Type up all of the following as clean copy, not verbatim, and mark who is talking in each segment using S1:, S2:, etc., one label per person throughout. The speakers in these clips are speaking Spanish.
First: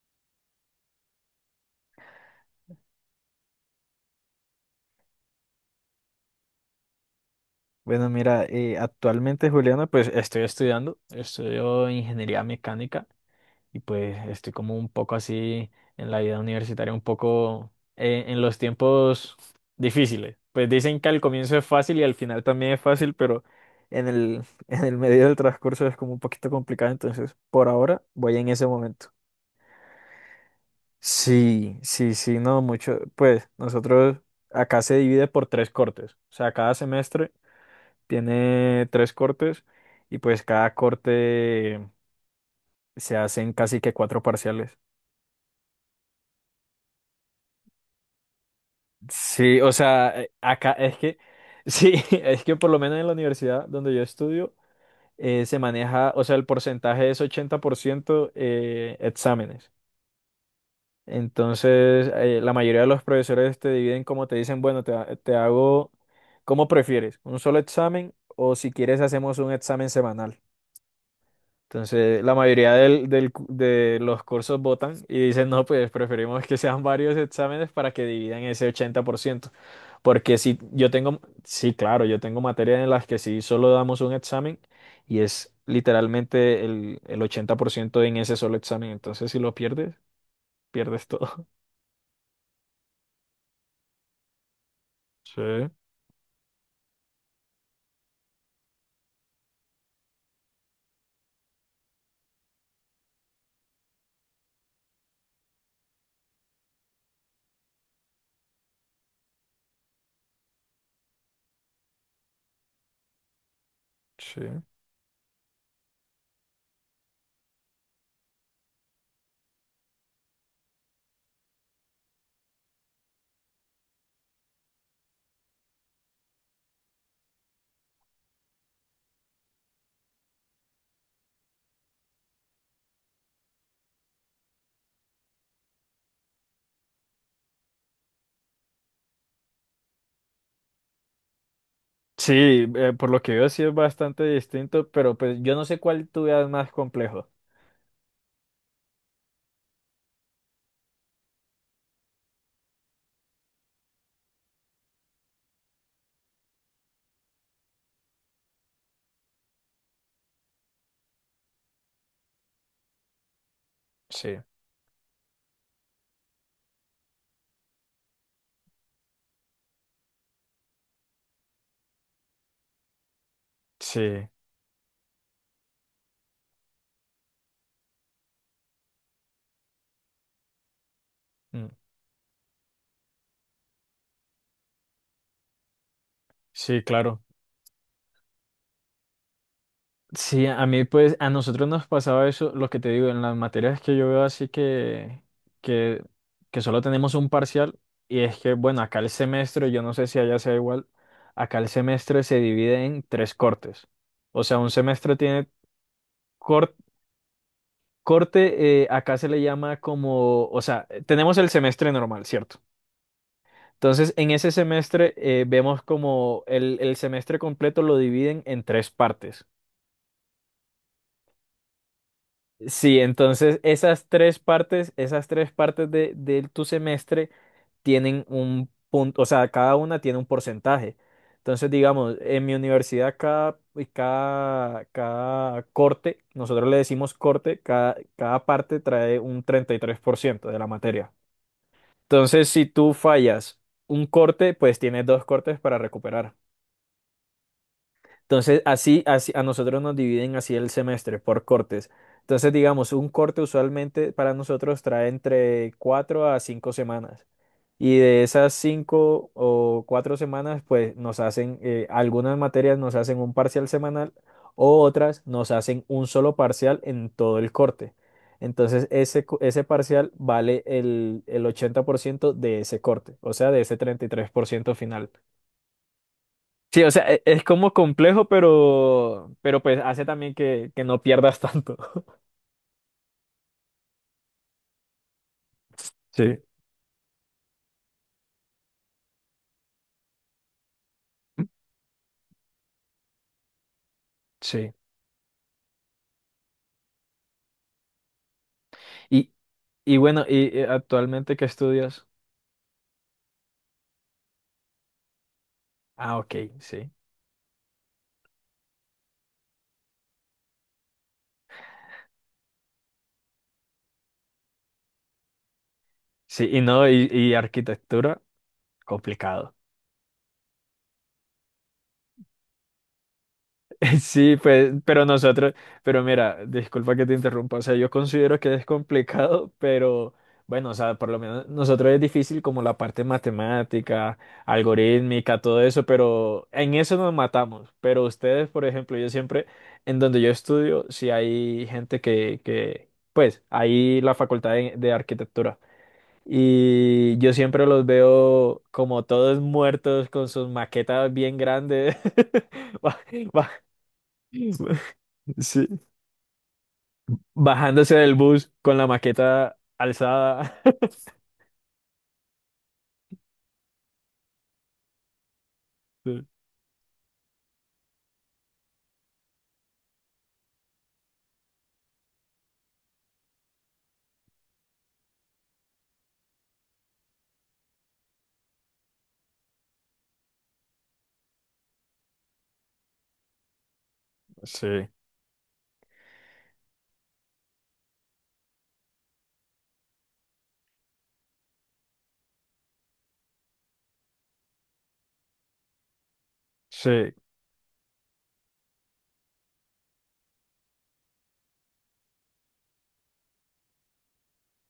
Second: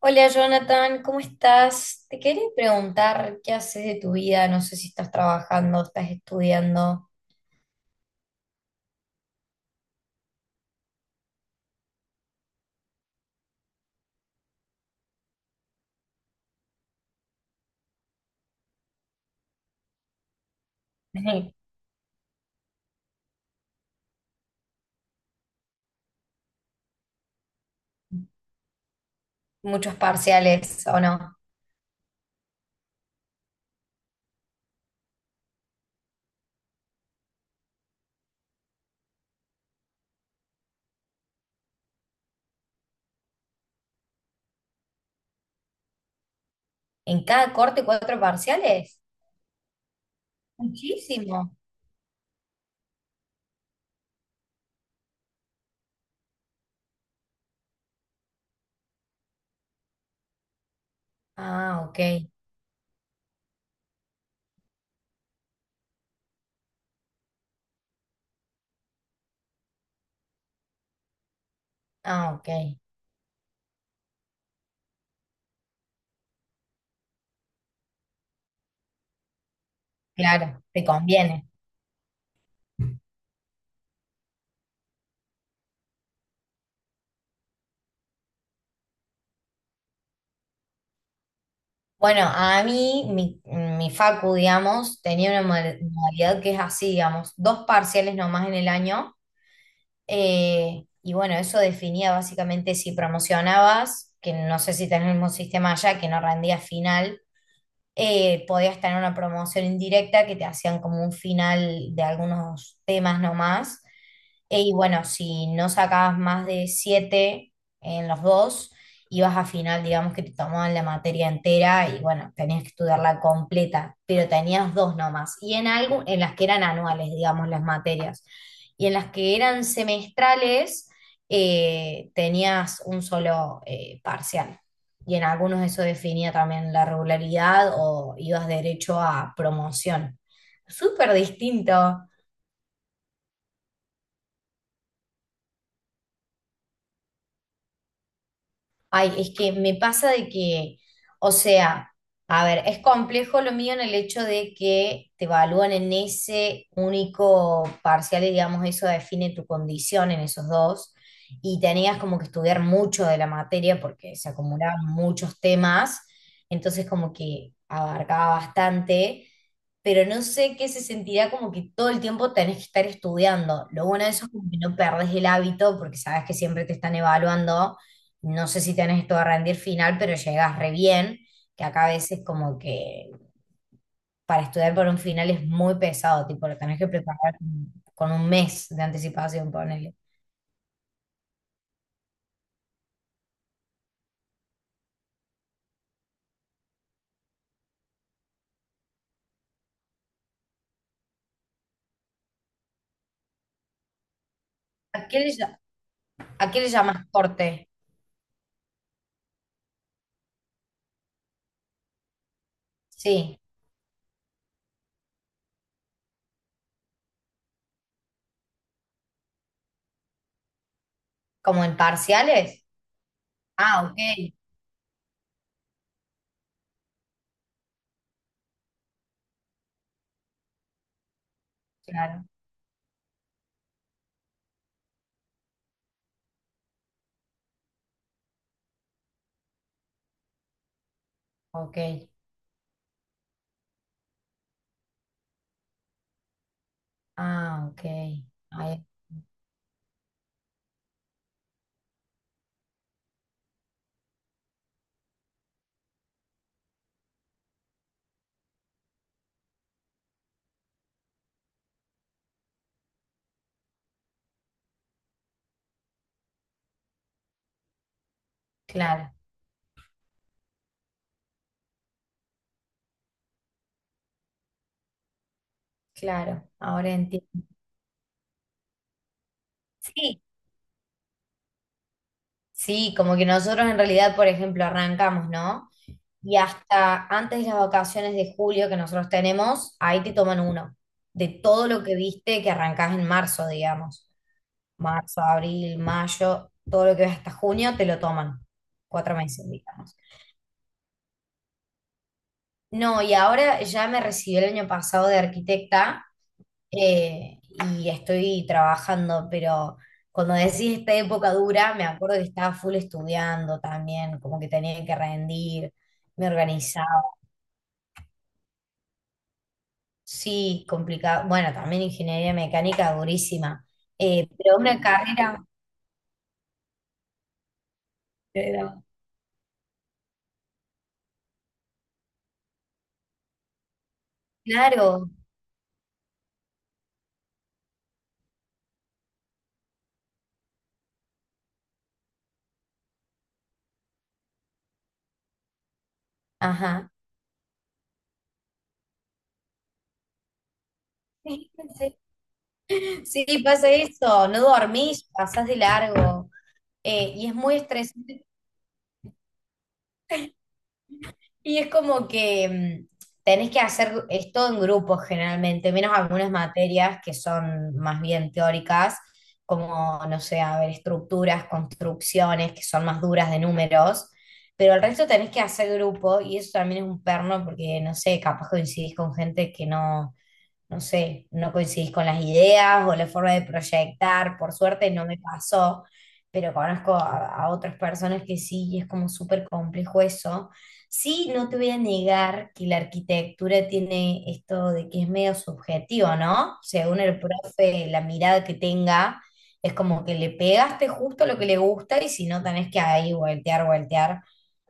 S1: Hola Jonathan, ¿cómo estás? Te quería preguntar qué haces de tu vida, no sé si estás trabajando, estás estudiando,
S2: Bueno, mira, actualmente, Juliana, pues estoy estudiando, estudio ingeniería mecánica y pues estoy como un poco así en la vida universitaria, un poco en los tiempos difíciles. Pues dicen que al comienzo es fácil y al final también es fácil, pero en en el medio del transcurso es como un poquito complicado, entonces por ahora voy en ese momento.
S1: ¿muchos parciales o no?
S2: Sí, sí, sí, no, mucho. Pues nosotros acá se divide por tres cortes, o sea, cada semestre. Tiene tres cortes y pues cada corte se hacen casi que cuatro parciales.
S1: ¿En cada corte cuatro parciales?
S2: Sí, o sea, acá es que,
S1: Muchísimo.
S2: sí, es que por lo menos en la universidad donde yo estudio se maneja, o sea, el porcentaje es 80% exámenes.
S1: Ah,
S2: Entonces,
S1: ok,
S2: la mayoría de los profesores te dividen como te dicen, bueno, te hago como prefieres, un solo examen o si quieres hacemos un examen semanal. Entonces,
S1: ah,
S2: la
S1: ok,
S2: mayoría de los cursos votan y dicen, no, pues preferimos que sean varios exámenes para que dividan ese 80%. Porque si
S1: claro, te
S2: yo tengo,
S1: conviene.
S2: sí, claro, yo tengo materias en las que sí solo damos un examen y es literalmente el 80% en ese solo examen. Entonces, si lo pierdes, pierdes todo.
S1: Bueno, mi facu, digamos, tenía
S2: Sí,
S1: una modalidad que es así, digamos, dos parciales nomás en el año. Y bueno, eso definía básicamente si promocionabas, que no sé si tenés el mismo sistema allá, que no rendías final, podías tener una promoción indirecta que te hacían como un final de algunos temas nomás.
S2: sí.
S1: Y bueno, si no sacabas más de 7 en los dos, ibas a final, digamos que te tomaban la materia entera y bueno, tenías que estudiarla completa, pero tenías dos nomás. Y en algo, en las que eran anuales, digamos, las materias. Y en las que eran semestrales, tenías un solo parcial. Y en algunos eso definía también la regularidad o ibas derecho a promoción. Súper distinto.
S2: Sí, por lo que veo sí es bastante distinto, pero pues yo no sé cuál tú veas más complejo.
S1: Ay, es que me pasa de que, o sea, a ver, es complejo lo mío en el hecho de que te evalúan en ese único parcial y digamos eso define tu condición en esos dos y tenías como que estudiar mucho de la materia porque se
S2: Sí,
S1: acumulaban muchos temas, entonces como que abarcaba bastante, pero no sé qué se sentirá como que todo el tiempo tenés que estar estudiando. Lo bueno de eso
S2: sí,
S1: es como que no perdés el hábito porque sabes que siempre te están evaluando, no sé si tenés todo a rendir final, pero llegás re bien, que
S2: mm,
S1: acá a veces como que para estudiar por un final es muy pesado, tipo, lo tenés
S2: sí,
S1: que
S2: claro.
S1: preparar con un mes de anticipación, ponele.
S2: Sí, a mí pues, a nosotros nos pasaba eso, lo que te digo, en las materias que yo veo así que, que solo tenemos un parcial y es que, bueno, acá el semestre, yo no sé si allá sea igual, acá el semestre se divide en tres cortes. O sea, un
S1: ¿A
S2: semestre
S1: qué le,
S2: tiene
S1: a qué le
S2: cor-
S1: llamas corte?
S2: corte, acá se le llama como, o sea, tenemos el semestre normal, ¿cierto?
S1: Sí,
S2: Entonces, en ese semestre vemos como el semestre completo lo dividen en tres partes.
S1: como en parciales.
S2: Sí, entonces
S1: Ah, ok,
S2: esas tres partes de tu semestre tienen un punto, o sea, cada una tiene un porcentaje. Entonces, digamos,
S1: claro,
S2: en mi universidad cada corte, nosotros le decimos corte, cada parte trae un 33% de la materia.
S1: ok.
S2: Entonces, si tú fallas un corte, pues tienes dos cortes para recuperar.
S1: Ah, ok.
S2: Entonces,
S1: Ahí-
S2: así, así a nosotros nos dividen así el semestre por cortes. Entonces, digamos, un corte usualmente para nosotros trae entre cuatro a cinco semanas. Y de esas cinco o cuatro semanas, pues nos hacen, algunas materias nos hacen un parcial semanal o otras nos hacen un solo parcial en todo el corte. Entonces,
S1: claro,
S2: ese parcial vale el 80% de ese corte, o sea, de ese 33% final.
S1: claro,
S2: Sí,
S1: ahora
S2: o sea,
S1: entiendo.
S2: es como complejo, pero pues hace
S1: Sí,
S2: también que no pierdas tanto.
S1: sí, como que nosotros en realidad, por ejemplo, arrancamos, ¿no? Y
S2: Sí,
S1: hasta antes de las vacaciones de julio que nosotros tenemos, ahí te toman uno, de todo lo que viste que arrancás en marzo, digamos.
S2: sí.
S1: Marzo, abril, mayo, todo lo que ves hasta junio, te lo toman. Cuatro
S2: Y,
S1: meses,
S2: y
S1: digamos.
S2: bueno, y actualmente ¿qué estudias?
S1: No, y ahora ya me recibí el año pasado de arquitecta,
S2: Ah, ok, sí.
S1: eh, y estoy trabajando, pero cuando decís esta época dura, me acuerdo que estaba full estudiando también, como que tenía que rendir, me
S2: Sí, y
S1: organizaba.
S2: no, y arquitectura, complicado.
S1: Sí, complicado. Bueno, también ingeniería mecánica durísima,
S2: Sí,
S1: pero
S2: pues,
S1: una
S2: pero
S1: carrera,
S2: nosotros, pero mira, disculpa que te interrumpa, o sea, yo considero que es
S1: pero-
S2: complicado, pero bueno, o sea, por lo menos nosotros es difícil como la parte matemática,
S1: claro,
S2: algorítmica, todo eso, pero en eso nos matamos. Pero ustedes, por ejemplo, yo siempre, en donde yo estudio, si hay gente pues, hay la facultad de arquitectura.
S1: ajá.
S2: Y yo siempre los veo como todos muertos con sus maquetas bien grandes. ba-
S1: Sí, pasa eso, no dormís, pasás de
S2: Sí.
S1: largo. Y es muy
S2: Bajándose del
S1: estresante.
S2: bus con la maqueta alzada.
S1: Y es como que tenés que hacer esto en grupos generalmente, menos
S2: Sí,
S1: algunas materias que son más bien teóricas, como, no sé, a ver, estructuras, construcciones, que son más duras de números, pero el resto tenés que hacer grupo y eso también es un perno porque, no sé, capaz coincidís con gente que no, no sé, no coincidís con las ideas o la forma de proyectar, por
S2: sí,
S1: suerte no me pasó, pero conozco a otras personas que sí y es como súper complejo eso. Sí, no te voy a negar que la arquitectura tiene esto de que es medio subjetivo, ¿no?
S2: sí,
S1: Según el profe, la mirada que tenga, es como que le pegaste justo lo que le gusta y si no, tenés que ahí voltear, voltear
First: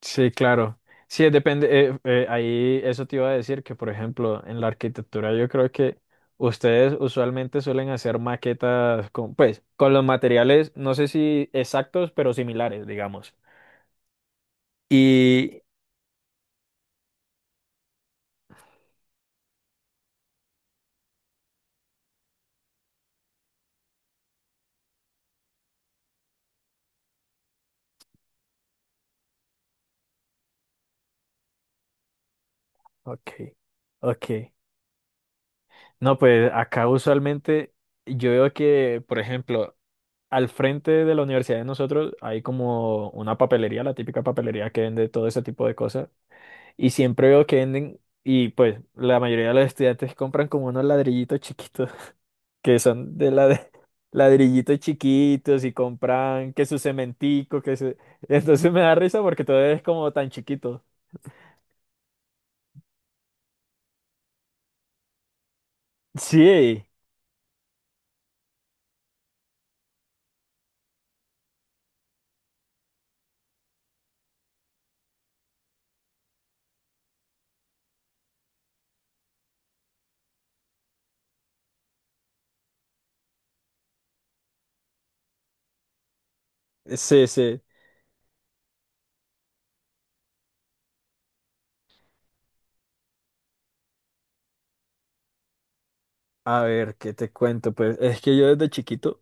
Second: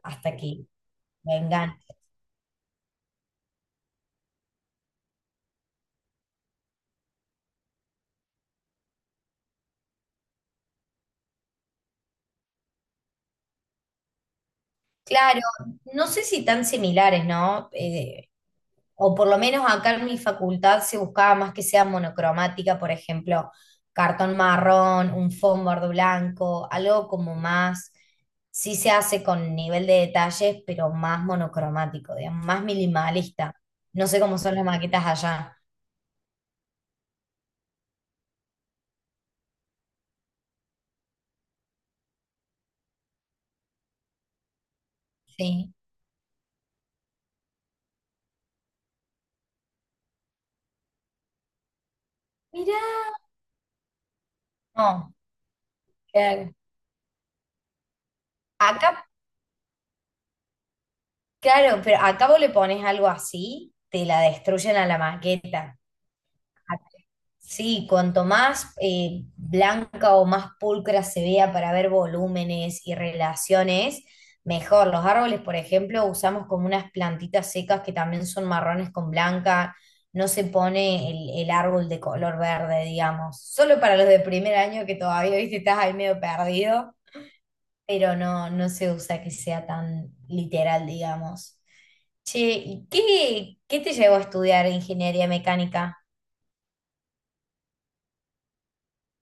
S2: sí,
S1: hasta que
S2: claro. Sí, depende.
S1: vengan.
S2: Ahí eso te iba a decir que, por ejemplo, en la arquitectura yo creo que ustedes usualmente suelen hacer maquetas con, pues, con los materiales, no sé si exactos, pero similares, digamos.
S1: Claro,
S2: Y,
S1: no sé si tan similares, ¿no? O por lo menos acá en mi facultad se buscaba más que sea monocromática, por ejemplo, cartón marrón, un fondo blanco, algo como más, sí se hace con nivel de detalles, pero más monocromático, digamos, más
S2: ok,
S1: minimalista. No sé cómo
S2: ok.
S1: son las maquetas allá.
S2: No, pues acá usualmente yo veo que, por ejemplo, al frente de la universidad de nosotros hay como una papelería, la típica papelería que vende todo ese tipo de
S1: Sí.
S2: cosas. Y siempre veo que venden, y pues la mayoría de los estudiantes compran como unos ladrillitos chiquitos, que
S1: Mirá.
S2: son de la de ladrillitos
S1: No,
S2: chiquitos y compran
S1: claro.
S2: que su cementico, que su... Entonces me
S1: Acá,
S2: da risa porque todo es como tan chiquito.
S1: claro, pero acá vos le pones algo así, te la destruyen a la maqueta.
S2: Sí,
S1: Sí, cuanto más blanca o más pulcra se vea para ver volúmenes y relaciones, mejor. Los árboles, por ejemplo, usamos como unas plantitas secas que también son marrones con blanca. No se pone el árbol de color verde, digamos. Solo para los de primer año que todavía, viste, estás ahí medio perdido,
S2: sí, sí.
S1: pero no, no se usa que sea tan literal, digamos. Che, ¿y qué, qué te llevó a estudiar ingeniería mecánica?
S2: A ver, ¿qué te cuento? Pues es que yo desde chiquito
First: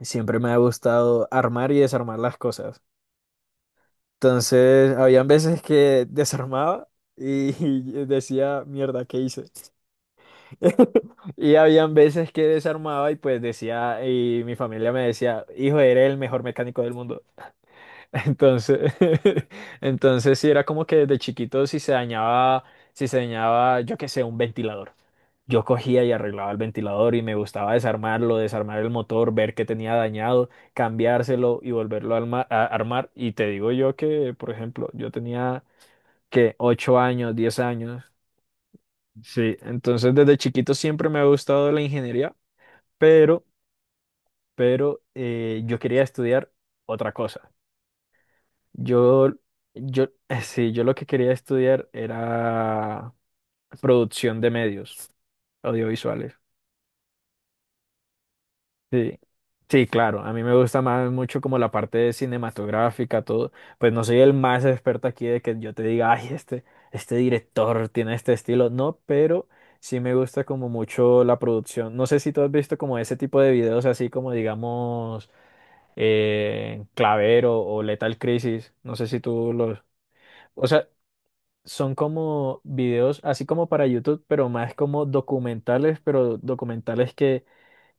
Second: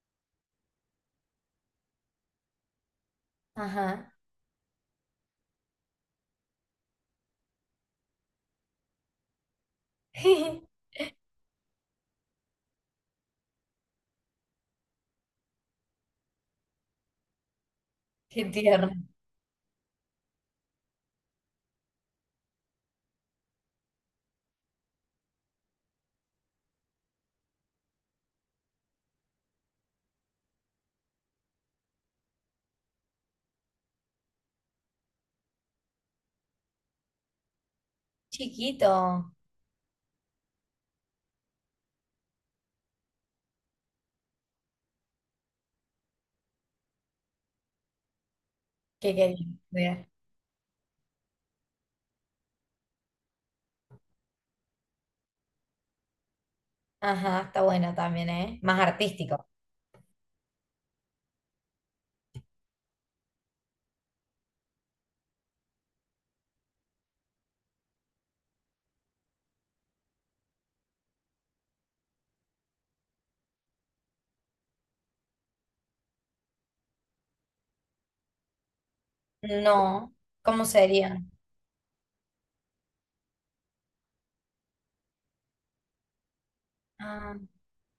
S2: siempre me ha gustado armar y desarmar las cosas.
S1: Ajá.
S2: Entonces, habían veces que desarmaba y, decía, mierda, ¿qué hice? Y habían veces que desarmaba y pues decía, y mi familia me decía, hijo, eres el mejor mecánico del mundo.
S1: Qué tierno.
S2: Entonces, entonces sí era como que desde chiquito si se dañaba, yo qué sé, un ventilador. Yo cogía y arreglaba el ventilador y me gustaba desarmarlo, desarmar el motor, ver qué tenía dañado, cambiárselo y volverlo a armar. Y te digo yo que, por ejemplo, yo tenía que 8 años, 10 años.
S1: Chiquito.
S2: Sí, entonces desde chiquito siempre me ha gustado la ingeniería, pero, pero yo quería estudiar otra cosa.
S1: ¿Qué
S2: Yo,
S1: quería estudiar?
S2: sí, yo lo que quería estudiar era producción de medios audiovisuales.
S1: Ajá, está bueno también, ¿eh? Más
S2: Sí,
S1: artístico.
S2: sí, claro. A mí me gusta más mucho como la parte cinematográfica, todo. Pues no soy el más experto aquí de que yo te diga, ay, este director tiene este estilo. No, pero sí me gusta como mucho la producción. No sé si tú has visto como ese tipo de videos así como digamos Clavero o Lethal Crisis. No sé si tú los...
S1: No. ¿Cómo
S2: O sea,
S1: sería?
S2: son como videos así como para YouTube, pero más como documentales, pero documentales
S1: Ah,
S2: que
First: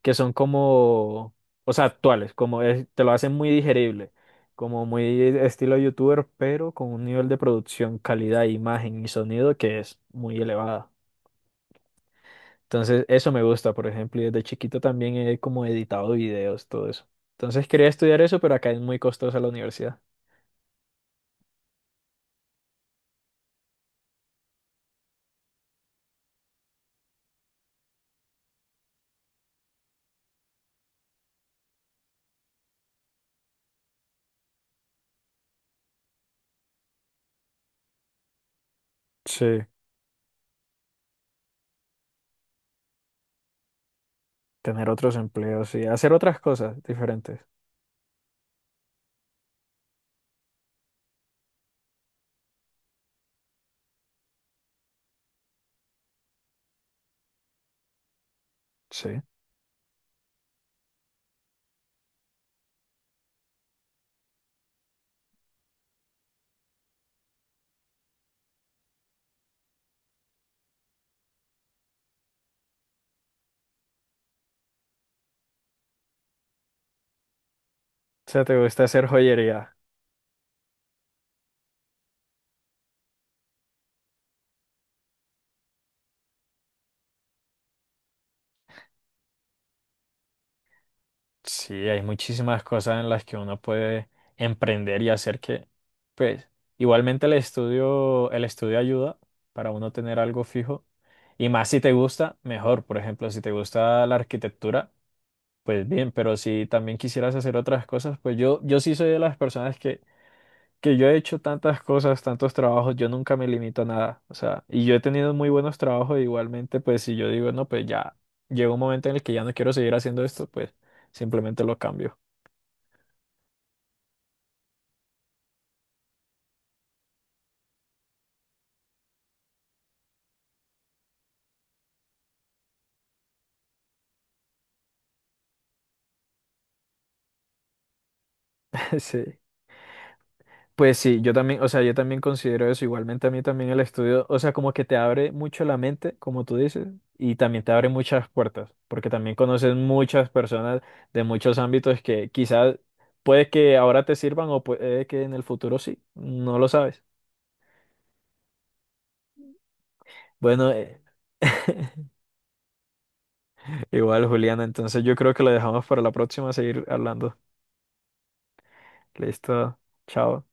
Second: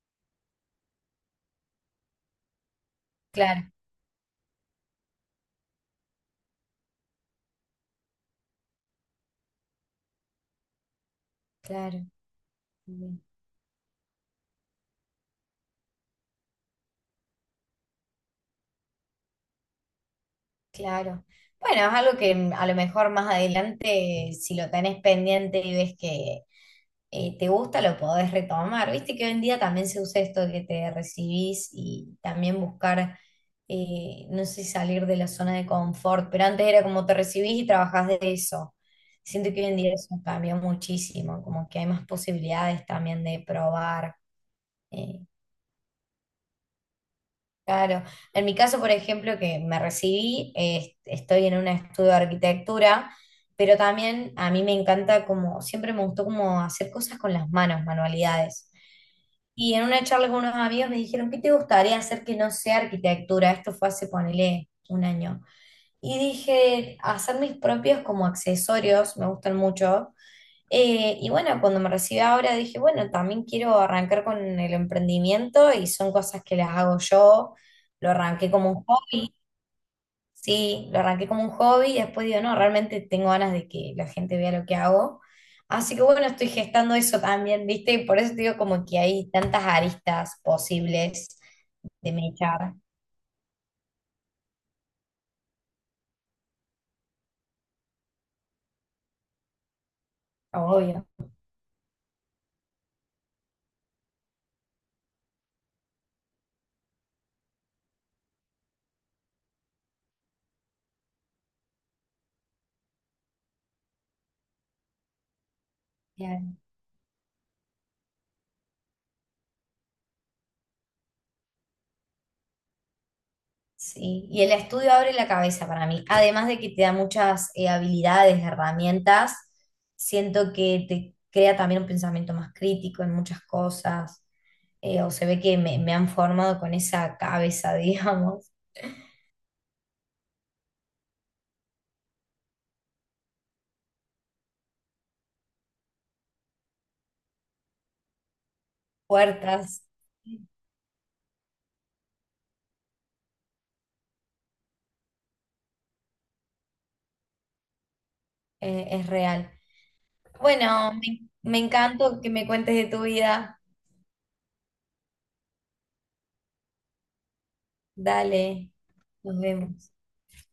S2: que son como, o sea, actuales, como te lo hacen muy
S1: claro,
S2: digerible, como muy estilo youtuber, pero con un nivel de producción, calidad, imagen y sonido que es muy elevada.
S1: claro.
S2: Entonces, eso me gusta, por ejemplo, y desde chiquito también he como editado videos, todo eso. Entonces, quería estudiar eso, pero acá es muy costosa la universidad.
S1: Claro. Bueno, es algo que a lo mejor más adelante, si lo tenés pendiente y ves que te gusta, lo podés retomar. Viste que hoy en día también se usa esto de que te recibís y también buscar, no sé, salir de la zona de confort, pero antes era como te recibís y trabajás de eso.
S2: Sí,
S1: Siento que hoy en día eso cambió muchísimo, como que hay más posibilidades también de probar.
S2: tener otros
S1: eh,
S2: empleos y hacer otras cosas diferentes.
S1: Claro, en mi caso, por ejemplo, que me recibí, estoy en un estudio de arquitectura, pero también a mí me encanta como, siempre me gustó como hacer cosas con las manos, manualidades.
S2: Sí.
S1: Y en una charla con unos amigos me dijeron, ¿qué te gustaría hacer que no sea arquitectura? Esto fue hace, ponele, un año. Y dije, hacer mis propios como accesorios, me gustan mucho, y bueno, cuando me recibí ahora dije, bueno, también quiero arrancar con el emprendimiento y son cosas que las hago yo. Lo
S2: O sea,
S1: arranqué
S2: te
S1: como
S2: gusta
S1: un
S2: hacer
S1: hobby,
S2: joyería.
S1: sí, lo arranqué como un hobby y después digo, no, realmente tengo ganas de que la gente vea lo que hago. Así que bueno, estoy gestando eso también, ¿viste? Y por eso te digo como que hay tantas aristas posibles
S2: Sí, hay
S1: de
S2: muchísimas
S1: mechar,
S2: cosas en las que uno puede emprender y hacer que, pues, igualmente el estudio ayuda para uno tener algo fijo.
S1: obvio.
S2: Y más si te gusta, mejor. Por ejemplo, si te gusta la arquitectura, pues bien, pero si también quisieras hacer otras cosas, pues yo sí soy de las personas que yo he hecho tantas cosas, tantos trabajos, yo nunca me limito a nada. O sea, y yo he tenido muy buenos trabajos igualmente, pues si yo digo, no, pues ya llega un momento en el que ya no quiero seguir haciendo esto, pues simplemente lo cambio.
S1: Sí, y el estudio abre la cabeza para mí. Además de que te da muchas habilidades, herramientas, siento que te crea también un pensamiento más crítico en muchas cosas. O se ve que me han formado con esa cabeza, digamos.
S2: Sí. Pues sí, yo también, o sea, yo también considero eso. Igualmente a mí también el estudio, o sea, como que te abre mucho la mente, como tú dices, y también te abre muchas puertas, porque también conoces
S1: Puertas,
S2: muchas personas de muchos ámbitos que quizás puede que ahora te sirvan o puede que en el futuro sí, no lo sabes.
S1: es real.
S2: Bueno,
S1: Bueno, me encantó que me cuentes de tu vida.
S2: igual Juliana, entonces yo creo que lo dejamos para la próxima, seguir hablando.
S1: Dale, nos
S2: Listo,
S1: vemos.
S2: chao.